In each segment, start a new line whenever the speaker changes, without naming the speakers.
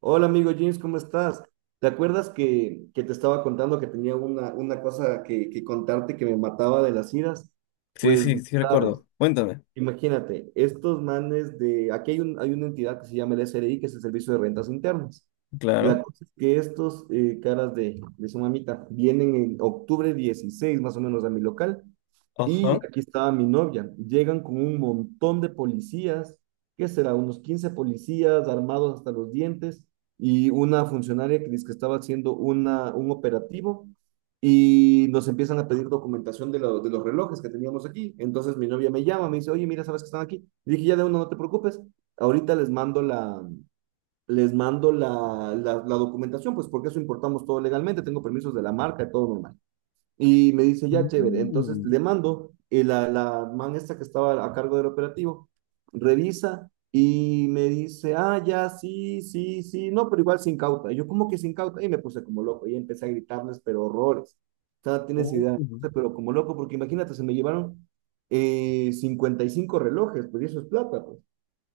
Hola amigo James, ¿cómo estás? ¿Te acuerdas que te estaba contando que tenía una cosa que contarte que me mataba de las iras?
Sí,
Pues
sí,
no
sí
sabes.
recuerdo. Cuéntame.
Imagínate, estos manes de, aquí hay, un, hay una entidad que se llama el SRI, que es el Servicio de Rentas Internas. La
Claro.
cosa es que estos caras de su mamita vienen en 16 de octubre más o menos a mi local y
Ajá.
aquí estaba mi novia. Llegan con un montón de policías, ¿qué será? Unos 15 policías armados hasta los dientes y una funcionaria que dice que estaba haciendo un operativo y nos empiezan a pedir documentación de, de los relojes que teníamos aquí. Entonces mi novia me llama, me dice, oye, mira, ¿sabes que están aquí? Le dije, ya de uno, no te preocupes, ahorita les mando la documentación, pues porque eso importamos todo legalmente, tengo permisos de la marca y todo normal. Y me dice, ya, chévere. Entonces
Mm.
le mando, y la man esta que estaba a cargo del operativo, revisa y me dice, ah, ya, sí, sí, sí, no, pero igual sin cauta. Y yo, ¿cómo que sin cauta? Y me puse como loco y empecé a gritarles, pero horrores. O sea, no tienes
Oh.
idea, pero como loco, porque imagínate, se me llevaron 55 relojes, pues y eso es plata, pues.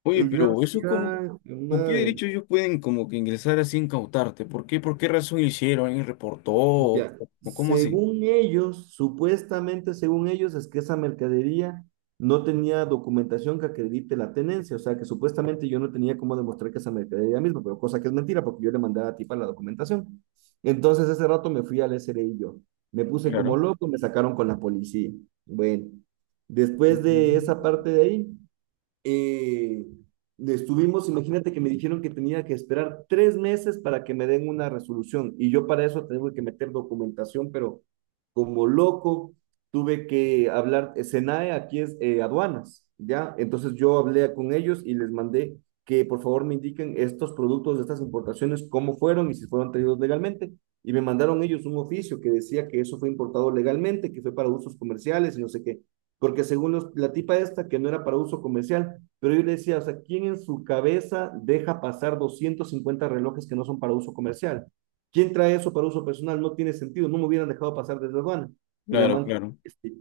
Oye,
Y yo
pero eso
así,
es como,
ay,
¿con qué
madre.
derecho ellos pueden como que ingresar así e incautarte? ¿Por qué? ¿Por qué razón hicieron? ¿Alguien reportó?
Ya,
O cómo así?
según ellos, supuestamente según ellos, es que esa mercadería no tenía documentación que acredite la tenencia, o sea que supuestamente yo no tenía cómo demostrar que esa mercadería misma, pero cosa que es mentira porque yo le mandé a la tipa la documentación. Entonces ese rato me fui al SRI yo, me puse como
Claro.
loco, me sacaron con la policía. Bueno, después de esa
Ujú.
parte de ahí, eh, estuvimos, imagínate que me dijeron que tenía que esperar 3 meses para que me den una resolución y yo para eso tengo que meter documentación, pero como loco tuve que hablar, SENAE aquí es aduanas, ¿ya? Entonces yo hablé con ellos y les mandé que por favor me indiquen estos productos de estas importaciones, cómo fueron y si fueron traídos legalmente. Y me mandaron ellos un oficio que decía que eso fue importado legalmente, que fue para usos comerciales y no sé qué porque según los, la tipa esta, que no era para uso comercial, pero yo le decía, o sea, ¿quién en su cabeza deja pasar 250 relojes que no son para uso comercial? ¿Quién trae eso para uso personal? No tiene sentido, no me hubieran dejado pasar desde aduana. Y la
Claro,
man, que...
claro.
este,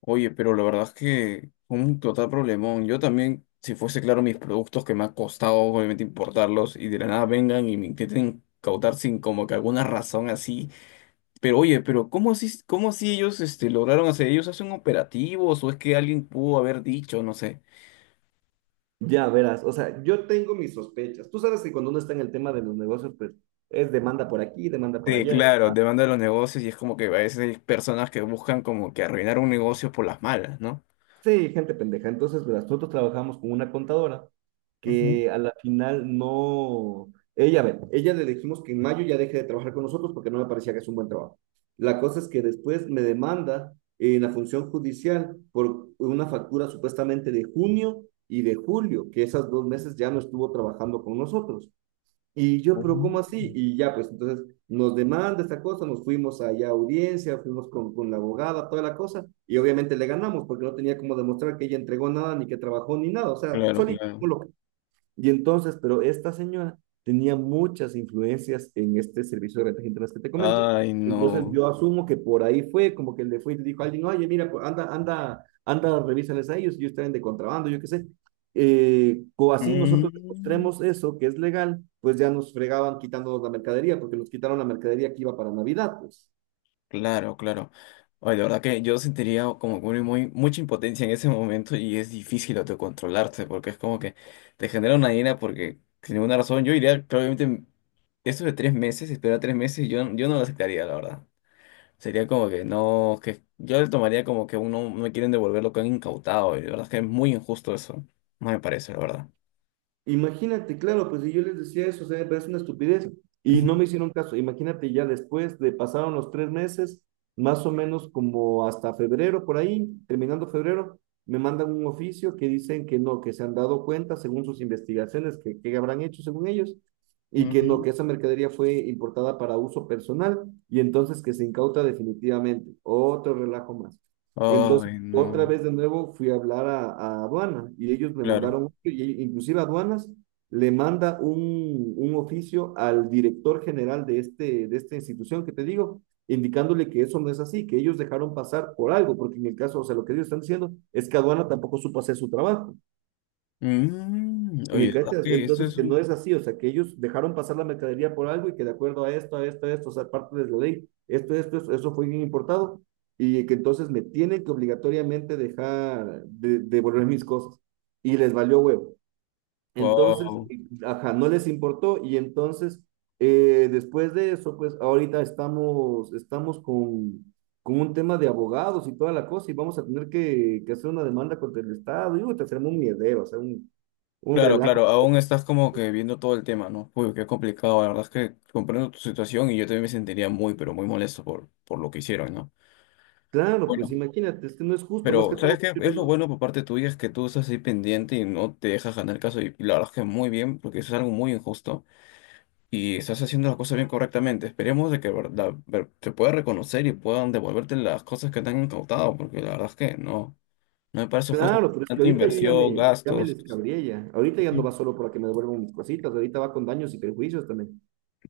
Oye, pero la verdad es que fue un total problemón. Yo también, si fuese claro, mis productos que me ha costado obviamente importarlos y de la nada vengan y me intenten cautar sin como que alguna razón así. Pero oye, pero cómo así ellos este, lograron hacer? ¿Ellos hacen operativos o es que alguien pudo haber dicho, no sé?
ya verás, o sea, yo tengo mis sospechas. Tú sabes que cuando uno está en el tema de los negocios, pues es demanda por aquí, demanda por
Sí,
allá, eso.
claro, demanda los negocios y es como que a veces hay personas que buscan como que arruinar un negocio por las malas, ¿no?
Sí, gente pendeja. Entonces, verás, nosotros trabajamos con una contadora
Ujú.
que a la final no... Ella, a ver, ella le dijimos que en mayo ya deje de trabajar con nosotros porque no me parecía que es un buen trabajo. La cosa es que después me demanda en la función judicial por una factura supuestamente de junio y de julio, que esas dos meses ya no estuvo trabajando con nosotros. Y yo, pero ¿cómo
Ujú.
así? Y ya, pues entonces nos demanda esta cosa, nos fuimos allá a audiencia, fuimos con la abogada, toda la cosa, y obviamente le ganamos porque no tenía como demostrar que ella entregó nada, ni que trabajó, ni nada, o sea,
Claro,
solito
claro.
como lo. Y entonces, pero esta señora tenía muchas influencias en este servicio de rentas internas que te comento.
Ay,
Entonces
no.
yo asumo que por ahí fue, como que le fue y le dijo a alguien, oye, mira, pues, anda, anda, anda, revísales a ellos, ellos traen de contrabando, yo qué sé. O así nosotros
Mm.
demostremos eso, que es legal, pues ya nos fregaban quitándonos la mercadería, porque nos quitaron la mercadería que iba para Navidad, pues.
Claro, claro. Oye, la verdad que yo sentiría como que mucha impotencia en ese momento y es difícil autocontrolarse porque es como que te genera una ira porque sin ninguna razón yo iría probablemente eso de tres meses, esperar tres meses, yo no lo aceptaría, la verdad. Sería como que no, que yo lo tomaría como que uno no me quieren devolver lo que han incautado y la verdad es que es muy injusto eso. No me parece, la verdad.
Imagínate, claro, pues si yo les decía eso, o sea, me parece una estupidez y no
Ujú.
me hicieron caso. Imagínate ya después de pasaron los 3 meses, más o menos como hasta febrero, por ahí, terminando febrero, me mandan un oficio que dicen que no, que se han dado cuenta según sus investigaciones, que habrán hecho según ellos, y que no,
Ujú.
que esa mercadería fue importada para uso personal y entonces que se incauta definitivamente. Otro relajo más. Entonces,
Ay,
otra
no.
vez de nuevo fui a hablar a aduana y ellos me
Claro.
mandaron, y e inclusive aduanas le manda un oficio al director general de, este, de esta institución que te digo, indicándole que eso no es así, que ellos dejaron pasar por algo, porque en el caso, o sea, lo que ellos están diciendo es que aduana tampoco supo hacer su trabajo.
Mm,
¿Me
oye, la verdad
cachas?
que esto
Entonces,
es
que no
un...
es así, o sea, que ellos dejaron pasar la mercadería por algo y que de acuerdo a esto, a esto, a esto, o sea, parte de la ley, esto, eso fue bien importado y que entonces me tienen que obligatoriamente dejar de, devolver mis cosas y les valió huevo. Entonces,
Wow.
ajá, no les importó y entonces, después de eso, pues ahorita estamos, estamos con un tema de abogados y toda la cosa y vamos a tener que hacer una demanda contra el Estado y uy, te hacemos un miedero, o sea, un
Claro,
relajo.
claro, aún estás como que viendo todo el tema, ¿no? Uy, qué complicado, la verdad es que comprendo tu situación y yo también me sentiría muy, pero muy molesto por lo que hicieron, ¿no?
Claro, pues
Bueno,
imagínate, es que no es justo, más que
pero ¿sabes
todo,
qué?
yo
Es lo
digo,
bueno por parte tuya, es que tú estás ahí pendiente y no te dejas ganar el caso y la verdad es que muy bien, porque eso es algo muy injusto y estás haciendo las cosas bien correctamente. Esperemos de que verdad, ver- te pueda reconocer y puedan devolverte las cosas que te han incautado, porque la verdad es que no, no me parece justo.
claro, pero es que
Tanta
ahorita yo
inversión,
ya me
gastos.
descabrié ya. Ahorita ya no va solo para que me devuelvan mis cositas, ahorita va con daños y perjuicios también.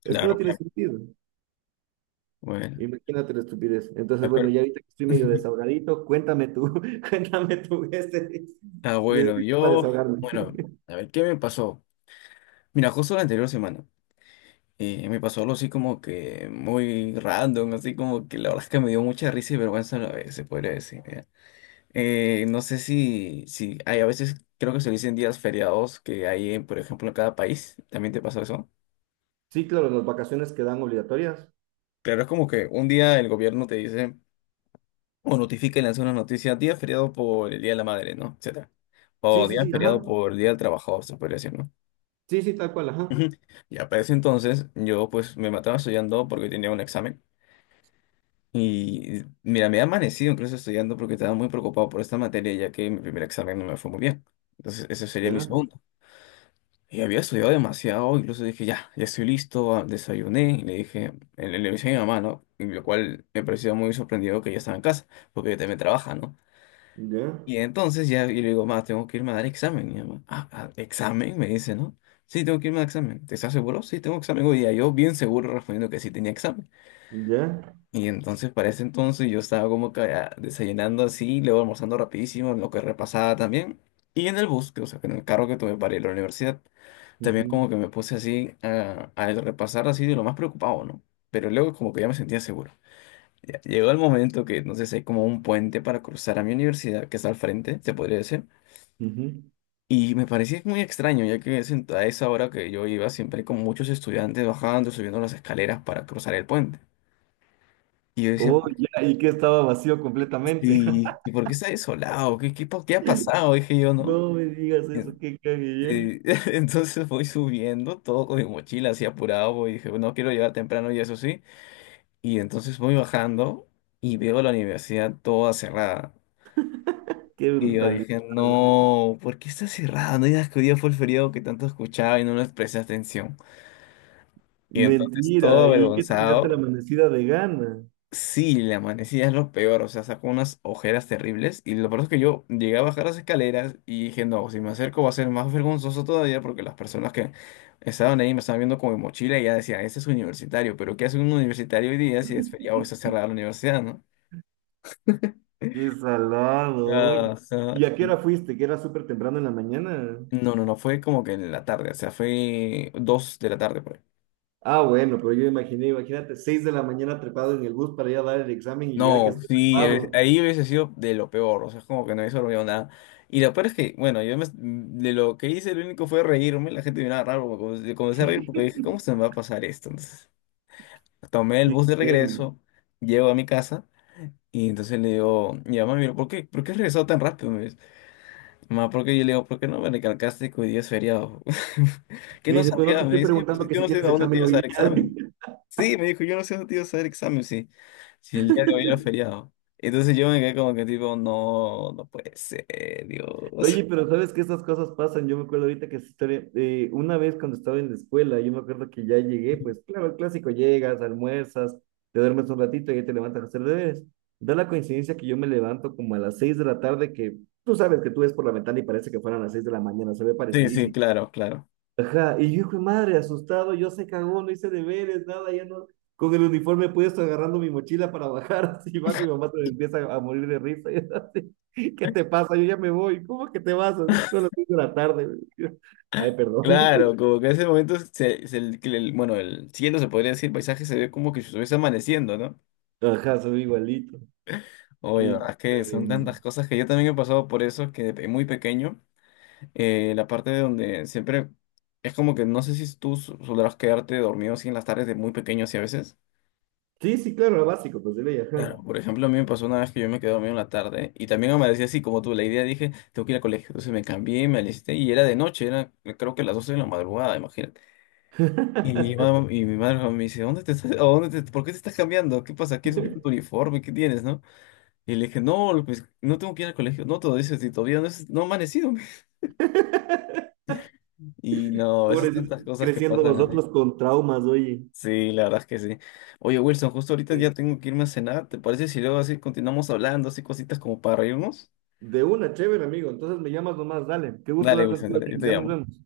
Es que no
Claro,
tiene
claro.
sentido.
Bueno,
Imagínate la estupidez. Entonces, bueno,
espero.
ya ahorita que estoy medio desahogadito, cuéntame tú, cuéntame tú este
Ah, bueno,
para
yo,
desahogarme.
bueno, a ver, ¿qué me pasó? Mira, justo la anterior semana, me pasó algo así como que muy random, así como que la verdad es que me dio mucha risa y vergüenza a la vez, se podría decir. Ya. No sé si hay a veces, creo que se dicen días feriados que hay, en, por ejemplo, en cada país, ¿también te pasó eso?
Sí, claro, las vacaciones quedan obligatorias.
Claro, es como que un día el gobierno te dice, o notifica y lanza una noticia, día feriado por el Día de la Madre, ¿no? Etcétera.
Sí,
O
sí,
día
sí, ajá.
feriado por el Día del Trabajador, se podría decir, ¿no?
Sí, sí, tal cual, ajá.
Ujú. Ya, para ese entonces yo pues me mataba estudiando porque tenía un examen y mira, me he amanecido incluso estudiando porque estaba muy preocupado por esta materia ya que mi primer examen no me fue muy bien. Entonces ese sería mi
Ya,
segundo. Y había estudiado demasiado, incluso dije, ya, ya estoy listo, ah, desayuné y le dije, le avisé a mi mamá, ¿no? Y lo cual me parecía muy sorprendido que ella estaba en casa porque ella también trabaja, ¿no?
ya,
Y entonces ya y le digo, ma, tengo que irme a dar examen. Y mi mamá, ah, ah, examen, me dice, ¿no? Sí, tengo que irme a examen. ¿Te estás seguro? Sí, tengo examen hoy día. Yo bien seguro respondiendo que sí tenía examen.
ya.
Y entonces para ese entonces yo estaba como que desayunando así, luego almorzando rapidísimo, lo que repasaba también. Y en el bus, que, o sea, en el carro que tomé para ir a la universidad, también
Ujú,
como que me puse así a repasar así de lo más preocupado, ¿no? Pero luego como que ya me sentía seguro. Ya, llegó el momento que, no sé, si hay como un puente para cruzar a mi universidad, que está al frente, se podría decir.
ujú.
Y me parecía muy extraño, ya que es en- a esa hora que yo iba siempre con muchos estudiantes bajando, subiendo las escaleras para cruzar el puente. Y yo decía,
Oh,
"¿Por qué
ya, y que estaba vacío completamente.
sí, ¿y por qué está desolado? ¿Qué, qué, pa- qué ha pasado? Dije yo, ¿no?
No me digas eso, qué cague, ¿eh?
Este, entonces voy subiendo, todo con mi mochila así apurado, voy, dije, no quiero llegar temprano y eso sí. Y entonces voy bajando y veo la universidad toda cerrada.
Qué
Y yo
brutalidad,
dije,
güey.
no, ¿por qué está cerrada? No digas que hoy día fue el feriado que tanto escuchaba y no les presté atención. Y entonces todo
Mentira, ¿y qué te pegaste la
avergonzado,
amanecida de gana?
sí, la manecilla es lo peor, o sea, sacó unas ojeras terribles y lo peor es que yo llegué a bajar las escaleras y dije, no, si me acerco va a ser más vergonzoso todavía porque las personas que estaban ahí me estaban viendo con mi mochila y ya decían, ese es universitario, pero ¿qué hace un universitario hoy día si es feriado está cerrada la universidad, ¿no?
Qué salado,
Ah,
oye.
o sea,
¿Y a qué hora fuiste? ¿Que era súper temprano en la mañana?
no, fue como que en la tarde, o sea, fue dos de la tarde por ahí.
Ah, bueno, pero yo imaginé, imagínate, 6 de la mañana trepado en el bus para ir a dar el examen y llegar a que
No,
esté
sí,
cerrado.
ahí hubiese sido de lo peor, o sea, es como que no hubiese olvidado nada. Y lo peor es que, bueno, yo me- de lo que hice, lo único fue reírme, la gente me miraba raro, porque comencé a reír porque dije, ¿cómo se me va a pasar esto? Entonces, tomé el
Y,
bus de
güey,
regreso, llego a mi casa, y entonces le digo, mi mamá me dijo, ¿por qué? ¿Por qué has regresado tan rápido? Me dice, mamá, ¿por qué? Yo le digo, ¿por qué no me recalcaste que hoy día es feriado? ¿Qué
me
no
dice, pero no
sabía?
te estoy
Me dice,
preguntando
"Pues,
que
yo
si
no sé a
tienes
dónde te
examen
ibas
hoy
a dar examen.
día.
Sí, me dijo, yo no sé dónde te ibas a dar examen si, si el día de hoy era feriado. Entonces yo me quedé como que tipo, no, no puede ser, Dios.
Oye, pero sabes que estas cosas pasan. Yo me acuerdo ahorita que esa historia, una vez cuando estaba en la escuela, yo me acuerdo que ya llegué, pues claro, el clásico, llegas, almuerzas, te duermes un ratito y ya te levantas a hacer deberes. Da la coincidencia que yo me levanto como a las 6 de la tarde, que tú sabes que tú ves por la ventana y parece que fueran las 6 de la mañana, se ve
Sí, sí,
parecidísimo.
claro, claro.
Ajá, y yo, hijo de madre, asustado, yo se cagó, no hice deberes, nada, ya no, con el uniforme puesto agarrando mi mochila para bajar, así bajo, y mi mamá se me empieza a morir de risa, y yo así, ¿qué te pasa? Yo ya me voy, ¿cómo que te vas? Así son las 6 de la tarde. Yo, ay, perdón,
Claro, como que en ese momento, se- el- bueno, el cielo se podría decir, el paisaje se ve como que si estuviese amaneciendo, ¿no?
ajá, soy igualito.
Oye,
Qué-
verdad es que son
eh,
tantas cosas que yo también he pasado por eso, que de pe- muy pequeño, la parte de donde siempre es como que no sé si tú su- sabrás quedarte dormido así en las tardes de muy pequeño así a veces.
sí, sí, claro, lo básico, pues, de ley, ajá,
Claro, por ejemplo, a mí me pasó una vez que yo me quedé dormido en la tarde y también amanecí así como tú. La idea dije, tengo que ir al colegio. Entonces me cambié, me alisté y era de noche, era creo que las 12 de la madrugada, imagínate. Y, ma- y mi madre me dice, ¿dónde te estás, a dónde te- por qué te estás cambiando? ¿Qué pasa? ¿Quieres tu uniforme? ¿Qué tienes, no? Y le dije, no, pues no tengo que ir al colegio. No, todo eso, si todavía no, es, no he amanecido. Y no, esas
pobrecito,
tantas cosas que
creciendo
pasan así.
nosotros con traumas, oye.
Sí, la verdad es que sí. Oye, Wilson, justo ahorita ya
Sí.
tengo que irme a cenar. ¿Te parece si luego así continuamos hablando, así cositas como para reírnos?
De una, chévere, amigo, entonces me llamas nomás, dale, qué gusto
Dale,
hablar
Wilson,
contigo,
dale, yo
James,
te
ya nos
llamo.
vemos.